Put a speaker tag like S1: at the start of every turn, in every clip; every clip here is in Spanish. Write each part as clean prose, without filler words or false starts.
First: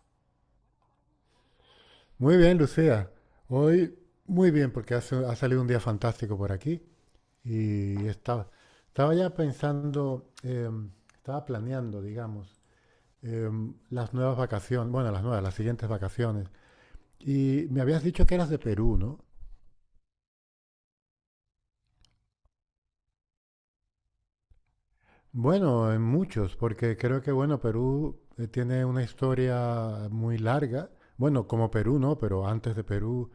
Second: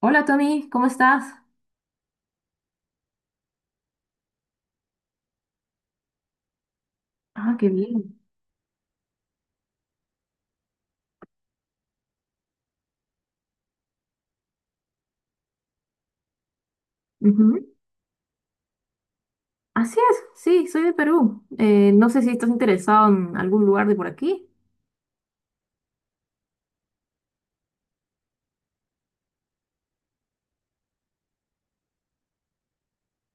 S1: Hola Tommy, ¿cómo estás?
S2: Muy bien, Lucía. Hoy muy bien porque ha salido un día fantástico por aquí
S1: Ah, qué bien.
S2: y estaba ya pensando, estaba planeando, digamos, las nuevas vacaciones, bueno, las nuevas, las siguientes vacaciones.
S1: Ujú.
S2: Y me habías dicho que eras de Perú, ¿no?
S1: Así es, sí, soy de Perú. No sé si estás interesado en algún lugar de por aquí.
S2: Bueno, en muchos, porque creo que, bueno, Perú tiene una historia muy larga. Bueno, como Perú, ¿no? Pero antes de Perú,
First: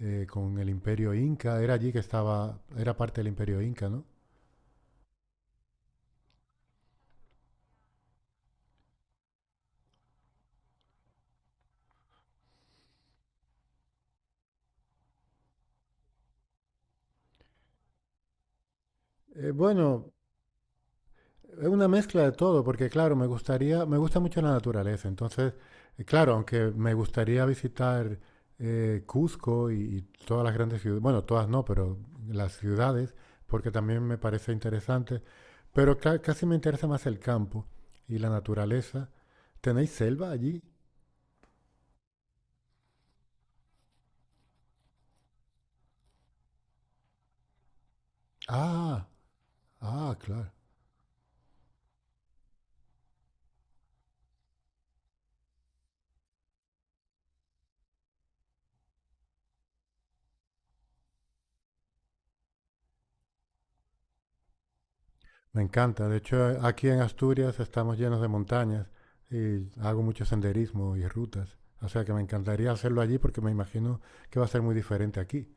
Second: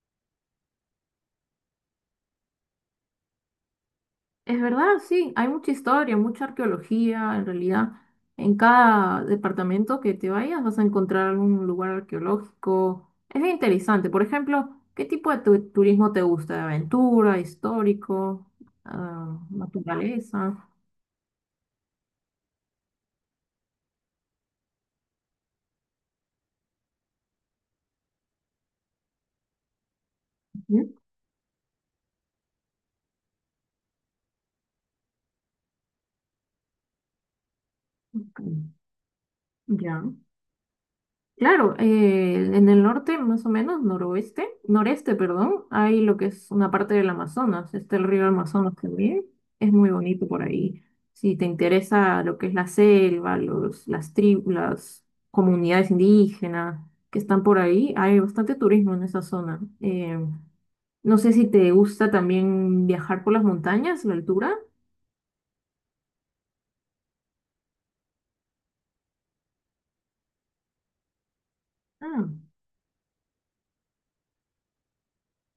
S2: con el Imperio Inca, era allí que estaba, era parte del Imperio Inca, ¿no?
S1: Es verdad, sí, hay mucha historia, mucha arqueología, en realidad. En cada departamento que te vayas vas a encontrar algún lugar arqueológico. Es bien interesante. Por ejemplo, ¿qué tipo de turismo te gusta? ¿De aventura, histórico, ah,
S2: Eh, bueno,
S1: naturaleza?
S2: Es una mezcla de todo, porque claro, me gustaría, me gusta mucho la naturaleza. Entonces, claro, aunque me gustaría visitar Cusco y todas las grandes
S1: Ujú.
S2: ciudades, bueno, todas no, pero las ciudades, porque también me parece interesante. Pero casi me interesa más el campo y la
S1: Ok.
S2: naturaleza. ¿Tenéis
S1: Ya.
S2: selva allí?
S1: Claro, en el norte, más o menos, noroeste, noreste, perdón, hay lo que es una parte del Amazonas, está el río Amazonas
S2: Ah,
S1: también, es muy
S2: ah,
S1: bonito por
S2: claro.
S1: ahí. Si te interesa lo que es la selva, las tribus, las comunidades indígenas que están por ahí, hay bastante turismo en esa zona. No sé si te gusta también viajar por las montañas, la altura.
S2: Me encanta. De hecho, aquí en Asturias estamos llenos de montañas y hago mucho senderismo y rutas. O sea que me
S1: Ah.
S2: encantaría hacerlo allí porque me imagino que va a ser muy diferente aquí.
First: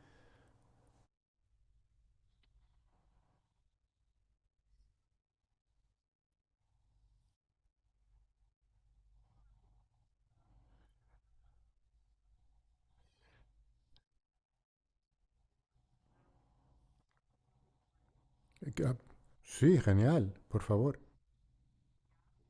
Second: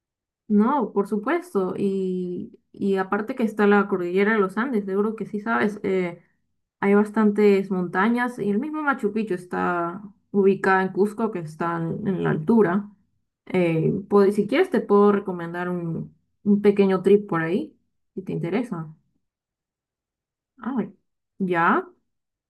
S1: No, por supuesto. Y aparte que está la cordillera de los Andes, seguro que sí sabes, hay bastantes montañas y el mismo Machu Picchu está ubicada en Cusco, que está en la altura. Si quieres te puedo recomendar un pequeño trip por ahí, si te
S2: Eh, que-
S1: interesa.
S2: ah, Sí, genial, por
S1: Ah,
S2: favor.
S1: ya.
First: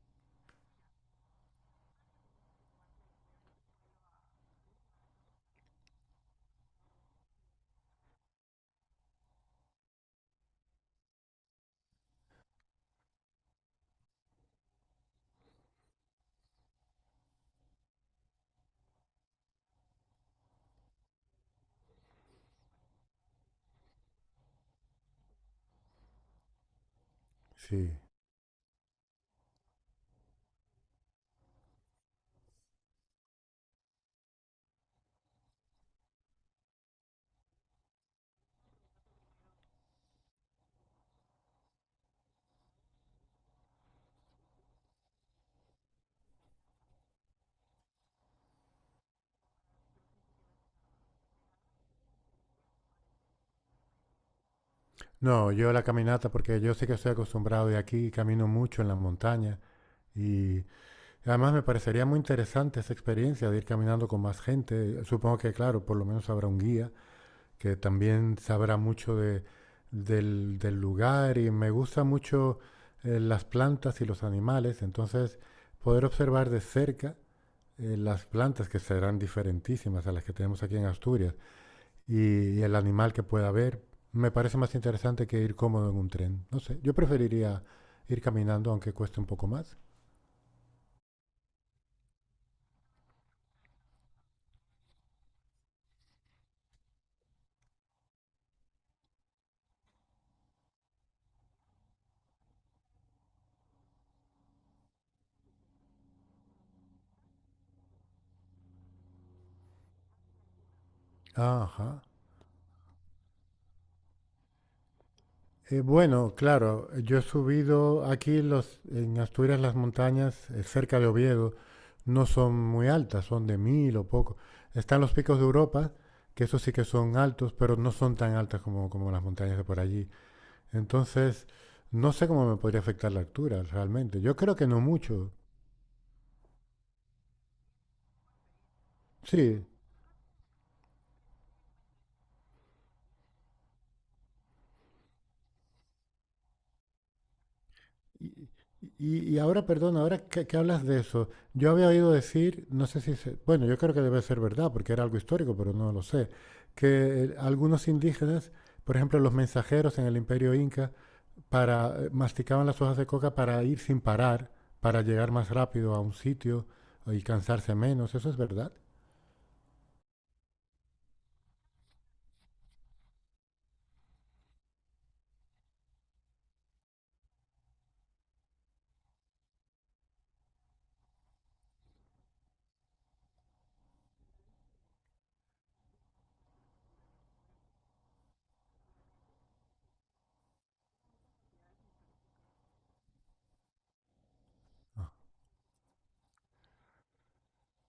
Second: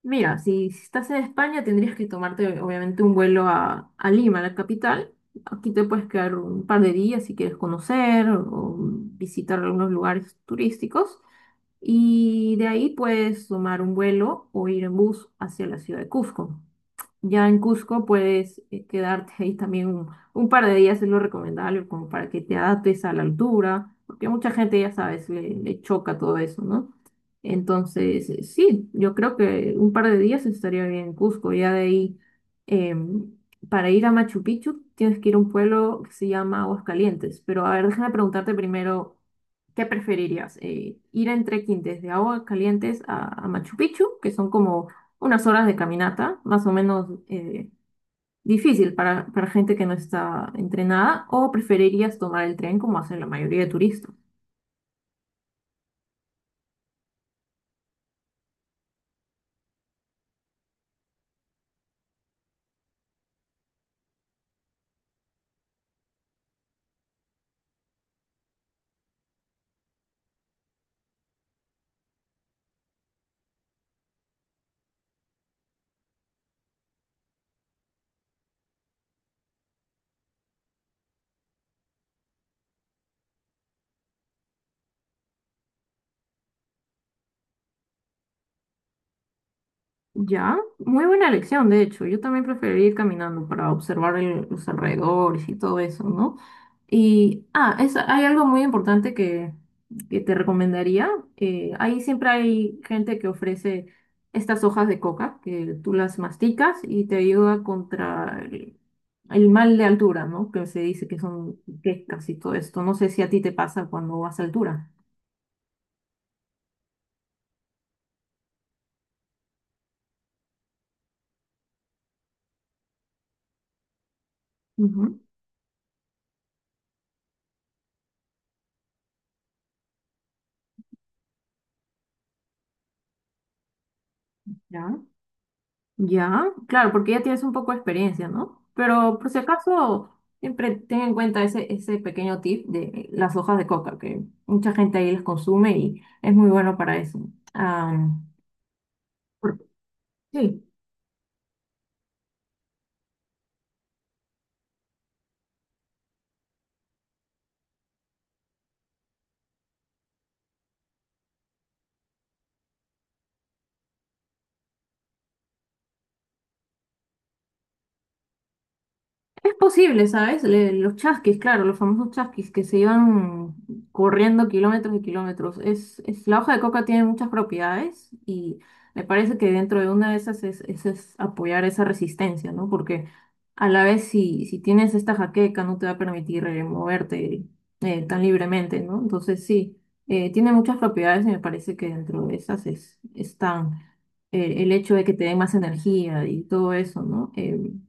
S1: Mira, si estás en España tendrías que tomarte obviamente un vuelo a Lima, la capital. Aquí te puedes quedar un par de días si quieres conocer o visitar algunos lugares turísticos. Y de ahí puedes tomar un vuelo o ir en bus hacia la ciudad de Cusco. Ya en Cusco puedes quedarte ahí también un par de días, es lo recomendable, como para que te adaptes a la altura, porque a mucha gente, ya sabes, le choca todo eso, ¿no?
S2: Sí.
S1: Entonces, sí, yo creo que un par de días estaría bien en Cusco. Ya de ahí, em, para ir a Machu Picchu, tienes que ir a un pueblo que se llama Aguascalientes. Pero a ver, déjame preguntarte primero, ¿qué preferirías? ¿Ir en trekking desde Aguascalientes a Machu Picchu, que son como unas horas de caminata, más o menos difícil para gente que no está entrenada, o preferirías tomar el tren como hacen la mayoría de turistas?
S2: No, yo la caminata porque yo sí que estoy acostumbrado y aquí camino mucho en la montaña y además me parecería muy interesante esa experiencia de ir caminando con más gente. Supongo que, claro, por lo menos habrá un guía que también sabrá mucho del lugar y me gusta mucho las plantas y los animales, entonces poder observar de cerca las plantas que serán diferentísimas a las que tenemos aquí en Asturias y el animal que pueda haber, me parece más interesante que ir cómodo en un tren. No sé, yo preferiría ir caminando aunque cueste un poco más.
S1: Ya, muy buena elección, de hecho. Yo también preferiría ir caminando para observar los alrededores y todo eso, ¿no? Y, ah, es, hay algo muy importante que te recomendaría. Ahí siempre hay gente que ofrece estas hojas de coca, que tú las masticas y te ayuda contra el mal de altura, ¿no? Que se dice que son
S2: Ajá.
S1: quecas y todo esto. No sé si a ti te pasa cuando vas a altura.
S2: Bueno, claro, yo he subido aquí los, en Asturias las montañas cerca de Oviedo no son muy altas, son de 1.000 o poco. Están los
S1: Ujú.
S2: picos de Europa, que esos sí que son altos, pero no son tan altas como las montañas de por allí. Entonces, no sé cómo me podría afectar la altura realmente. Yo creo que no
S1: Ya.
S2: mucho.
S1: Ya, claro, porque ya tienes un poco de experiencia, ¿no? Pero por si
S2: Sí,
S1: acaso, siempre ten en cuenta ese, ese pequeño tip de las hojas de coca, que mucha gente ahí las consume y es muy bueno para eso. Ah,
S2: Y, y
S1: por-
S2: ahora, perdón, ahora que
S1: sí.
S2: hablas de eso, yo había oído decir, no sé si se- bueno, yo creo que debe ser verdad, porque era algo histórico, pero no lo sé, que algunos indígenas, por ejemplo, los mensajeros en el Imperio Inca, masticaban las hojas de coca para ir sin parar, para llegar más rápido a un sitio y cansarse menos. ¿Eso es verdad?
S1: Es posible, ¿sabes? Los chasquis, claro, los famosos chasquis que se iban corriendo kilómetros y kilómetros. Es, la hoja de coca tiene muchas propiedades y me parece que dentro de una de esas es, es apoyar esa resistencia, ¿no? Porque a la vez si, si tienes esta jaqueca no te va a permitir moverte tan libremente, ¿no? Entonces sí, tiene muchas propiedades y me parece que dentro de esas es, están el hecho de que te dé más energía y todo eso, ¿no?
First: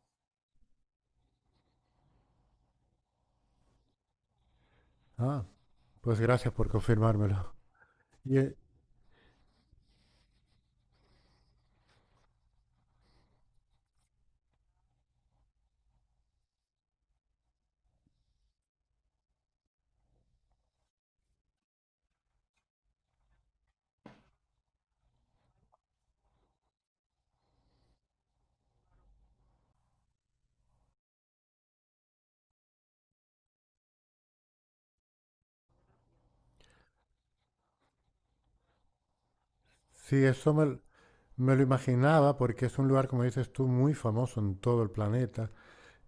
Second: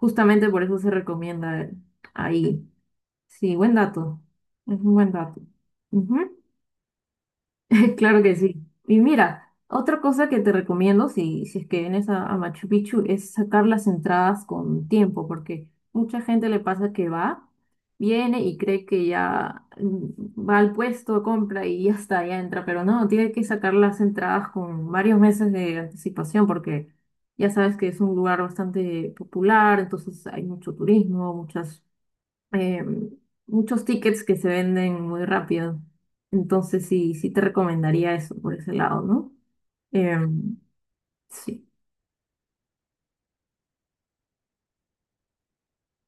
S1: Justamente por eso se recomienda ahí. Sí, buen dato. Es un buen dato.
S2: Ah, pues
S1: Ujú.
S2: gracias por confirmármelo.
S1: Claro que
S2: Y
S1: sí. Y mira, otra cosa que te recomiendo si, si es que vienes a Machu Picchu es sacar las entradas con tiempo, porque mucha gente le pasa que va, viene y cree que ya va al puesto, compra y ya está, ya entra, pero no, tiene que sacar las entradas con varios meses de anticipación, porque ya sabes que es un lugar bastante popular, entonces hay mucho turismo, muchas eh, muchos tickets que se venden muy rápido. Entonces sí, sí te recomendaría eso por ese lado, ¿no?
S2: sí,
S1: Em,
S2: me lo
S1: sí.
S2: imaginaba porque es un lugar, como dices tú, muy famoso en todo el planeta.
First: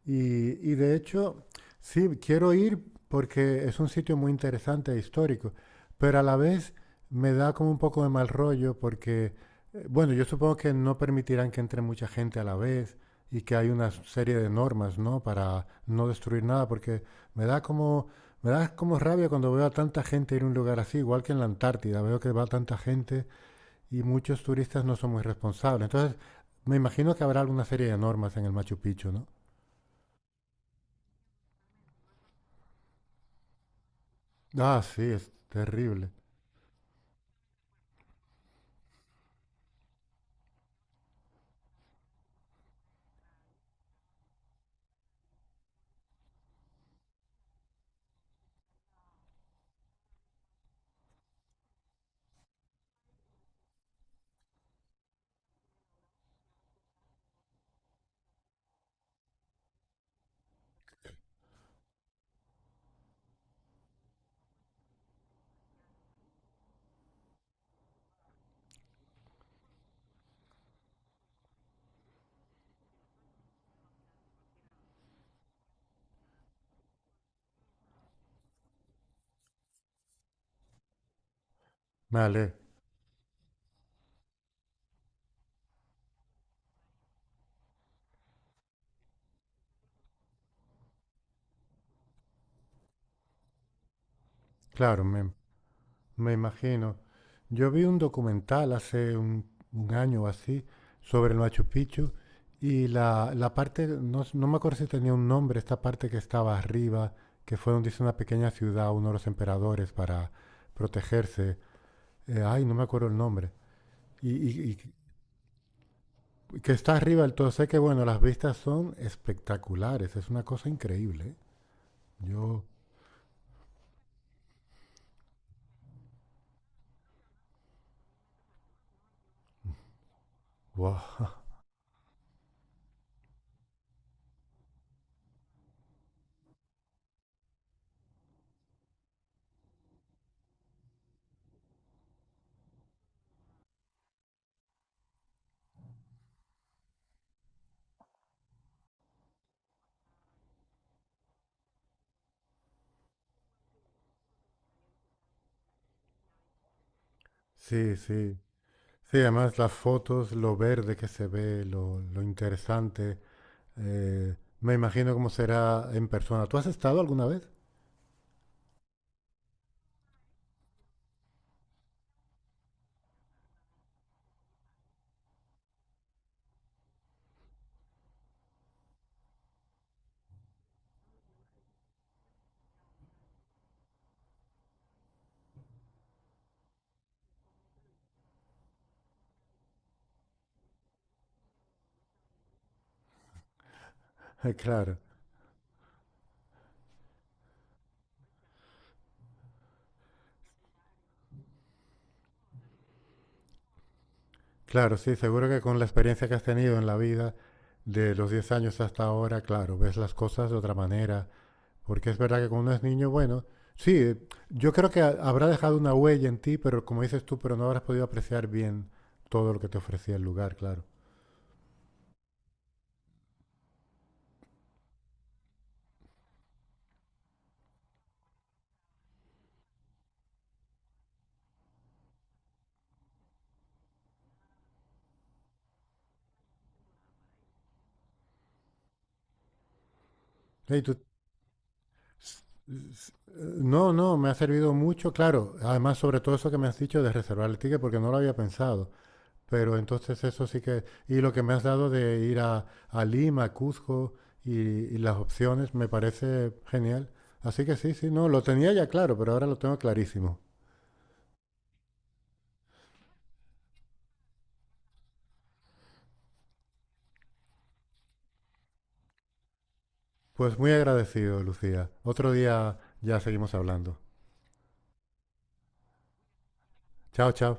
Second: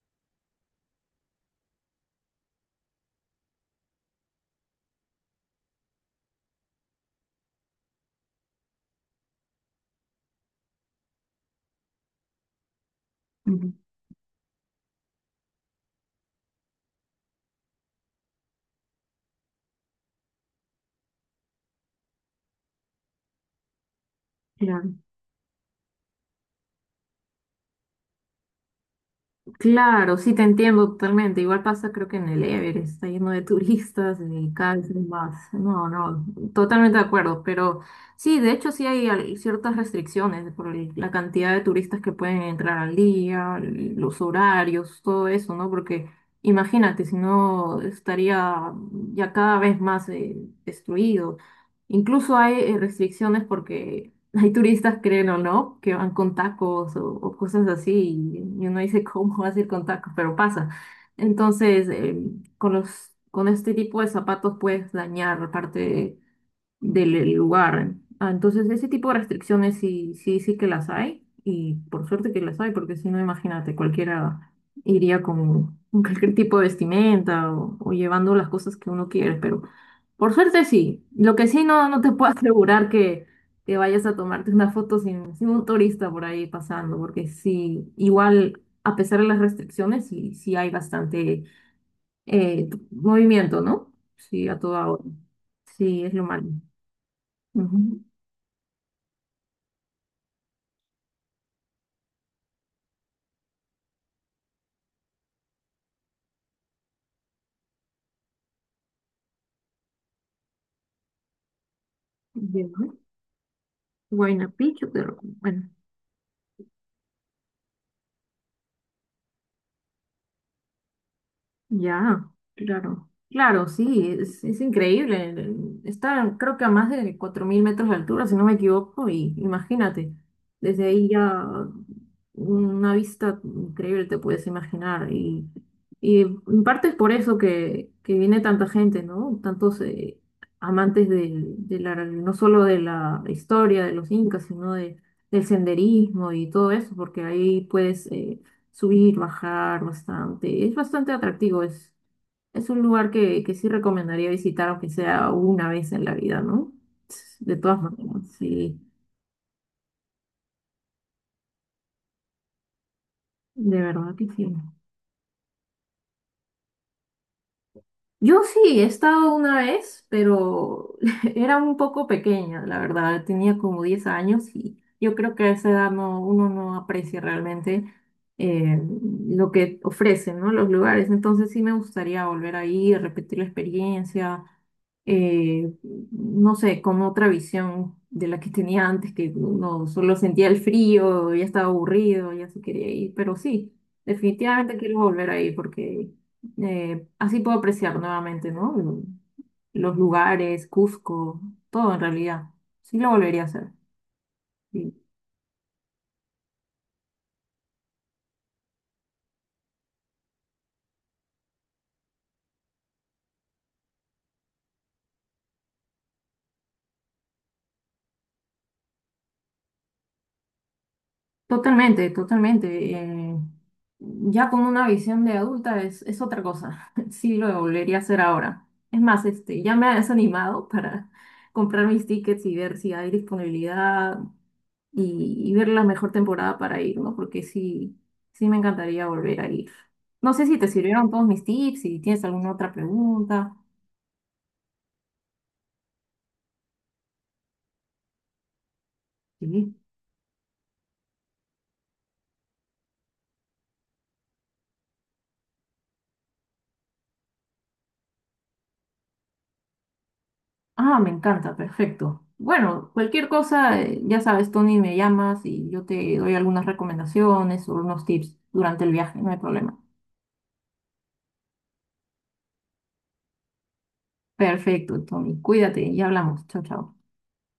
S2: Y, y de hecho, sí, quiero ir porque es un sitio muy interesante e histórico, pero a la vez me da como un poco de mal rollo porque, bueno, yo supongo que no permitirán que entre mucha gente a la vez y que hay
S1: Ujú.
S2: una serie de normas, ¿no? Para no destruir nada, porque me da como, me da como rabia cuando veo a tanta gente ir a un lugar así, igual que en la Antártida, veo que va tanta gente y muchos turistas
S1: Claro.
S2: no son muy responsables. Entonces, me imagino que habrá alguna serie de normas en el Machu Picchu, ¿no?
S1: Claro, sí, te entiendo totalmente. Igual pasa, creo que en el Everest está lleno de turistas y cada
S2: Ah,
S1: vez
S2: sí, es
S1: más. No,
S2: terrible.
S1: no, totalmente de acuerdo. Pero sí, de hecho, sí hay ciertas restricciones por la cantidad de turistas que pueden entrar al día, los horarios, todo eso, ¿no? Porque imagínate, si no estaría ya cada vez más destruido. Incluso hay restricciones porque hay turistas, creen o no, que van con tacos o cosas así y uno dice, ¿cómo vas a ir con tacos? Pero pasa. Entonces, con los, con este tipo de zapatos puedes dañar parte del lugar. Ah, entonces, ese tipo de restricciones sí, sí, sí que las hay y por suerte que las hay, porque si no, imagínate, cualquiera iría con cualquier tipo de vestimenta o llevando las cosas que uno quiere, pero... Por suerte sí. Lo que sí no, no te puedo
S2: Vale,
S1: asegurar que vayas a tomarte una foto sin, sin un turista por ahí pasando, porque sí, igual, a pesar de las restricciones, sí, sí hay bastante movimiento, ¿no? Sí, a toda hora.
S2: claro,
S1: Sí, es lo
S2: me
S1: malo.
S2: imagino. Yo vi un
S1: Ujú.
S2: documental hace un año o así sobre el Machu Picchu y la parte, no, no me acuerdo si tenía un nombre, esta parte que estaba arriba, que fue donde hizo una pequeña ciudad uno de los emperadores para protegerse.
S1: Bien,
S2: No me
S1: ¿no?
S2: acuerdo el nombre. Y,
S1: Huayna Picchu,
S2: y-
S1: pero bueno.
S2: y que está arriba del todo. Sé que, bueno, las vistas son espectaculares, es una cosa increíble. ¿Eh?
S1: Ya,
S2: Yo,
S1: claro. Claro, sí, es increíble. Está, creo que a más de 4000 metros de altura, si no me equivoco, y imagínate, desde
S2: wow.
S1: ahí ya una vista increíble te puedes imaginar. Y en parte es por eso que viene tanta gente, ¿no? Tantos amantes de la, no solo de la historia de los incas, sino de, del senderismo y todo eso, porque ahí puedes... subir, bajar bastante. Es bastante atractivo, es un lugar que sí recomendaría visitar, aunque sea una vez en la vida, ¿no? De todas
S2: Sí,
S1: maneras,
S2: sí.
S1: sí,
S2: Sí, además las fotos, lo verde que se ve, lo interesante.
S1: de verdad que sí.
S2: Me imagino cómo será en persona. ¿Tú has estado alguna vez?
S1: Yo sí, he estado una vez, pero era un poco pequeña, la verdad. Tenía como 10 años y yo creo que a esa edad no, uno no aprecia realmente eh, lo que ofrecen, ¿no? Los lugares. Entonces sí me gustaría volver ahí, repetir la experiencia, eh, no sé, con otra visión de la que tenía antes, que uno solo sentía el frío, ya estaba aburrido, ya se quería ir. Pero sí, definitivamente
S2: Claro,
S1: quiero volver ahí porque así puedo apreciar nuevamente, ¿no? Los lugares, Cusco, todo en realidad. Sí lo volvería a hacer. Sí.
S2: claro, sí, seguro que con la experiencia que has tenido en la vida de los 10 años hasta ahora, claro, ves las cosas de otra manera. Porque es verdad que cuando uno es niño, bueno, sí, yo creo que habrá dejado una huella en ti, pero como dices tú, pero no habrás podido apreciar bien todo lo que te ofrecía el lugar, claro.
S1: Totalmente, totalmente. Ya con una visión de adulta es otra cosa. Sí lo volvería a hacer ahora. Es más, este, ya me has animado para comprar mis tickets y ver si hay disponibilidad. Y, y ver la mejor temporada para ir, ¿no? Porque sí, sí me encantaría volver a ir. No sé si te
S2: Ey, tú-
S1: sirvieron todos mis tips, si tienes alguna otra pregunta.
S2: No, no, me ha servido mucho, claro. Además, sobre todo eso que me has dicho de reservar el ticket, porque no lo había pensado.
S1: Sí.
S2: Pero entonces eso sí que... Y lo que me has dado de ir a Lima, a Cuzco y las opciones, me parece genial. Así que sí, sí, no, lo tenía ya claro, pero ahora lo tengo clarísimo.
S1: Ah, me encanta, perfecto. Bueno, cualquier cosa, ya sabes, Tony, me llamas y yo te doy algunas recomendaciones o unos tips durante el viaje, no hay problema.
S2: Pues muy agradecido, Lucía. Otro día ya seguimos hablando.
S1: Perfecto, Tony, cuídate y hablamos. Chao, chao.
S2: Chao, chao.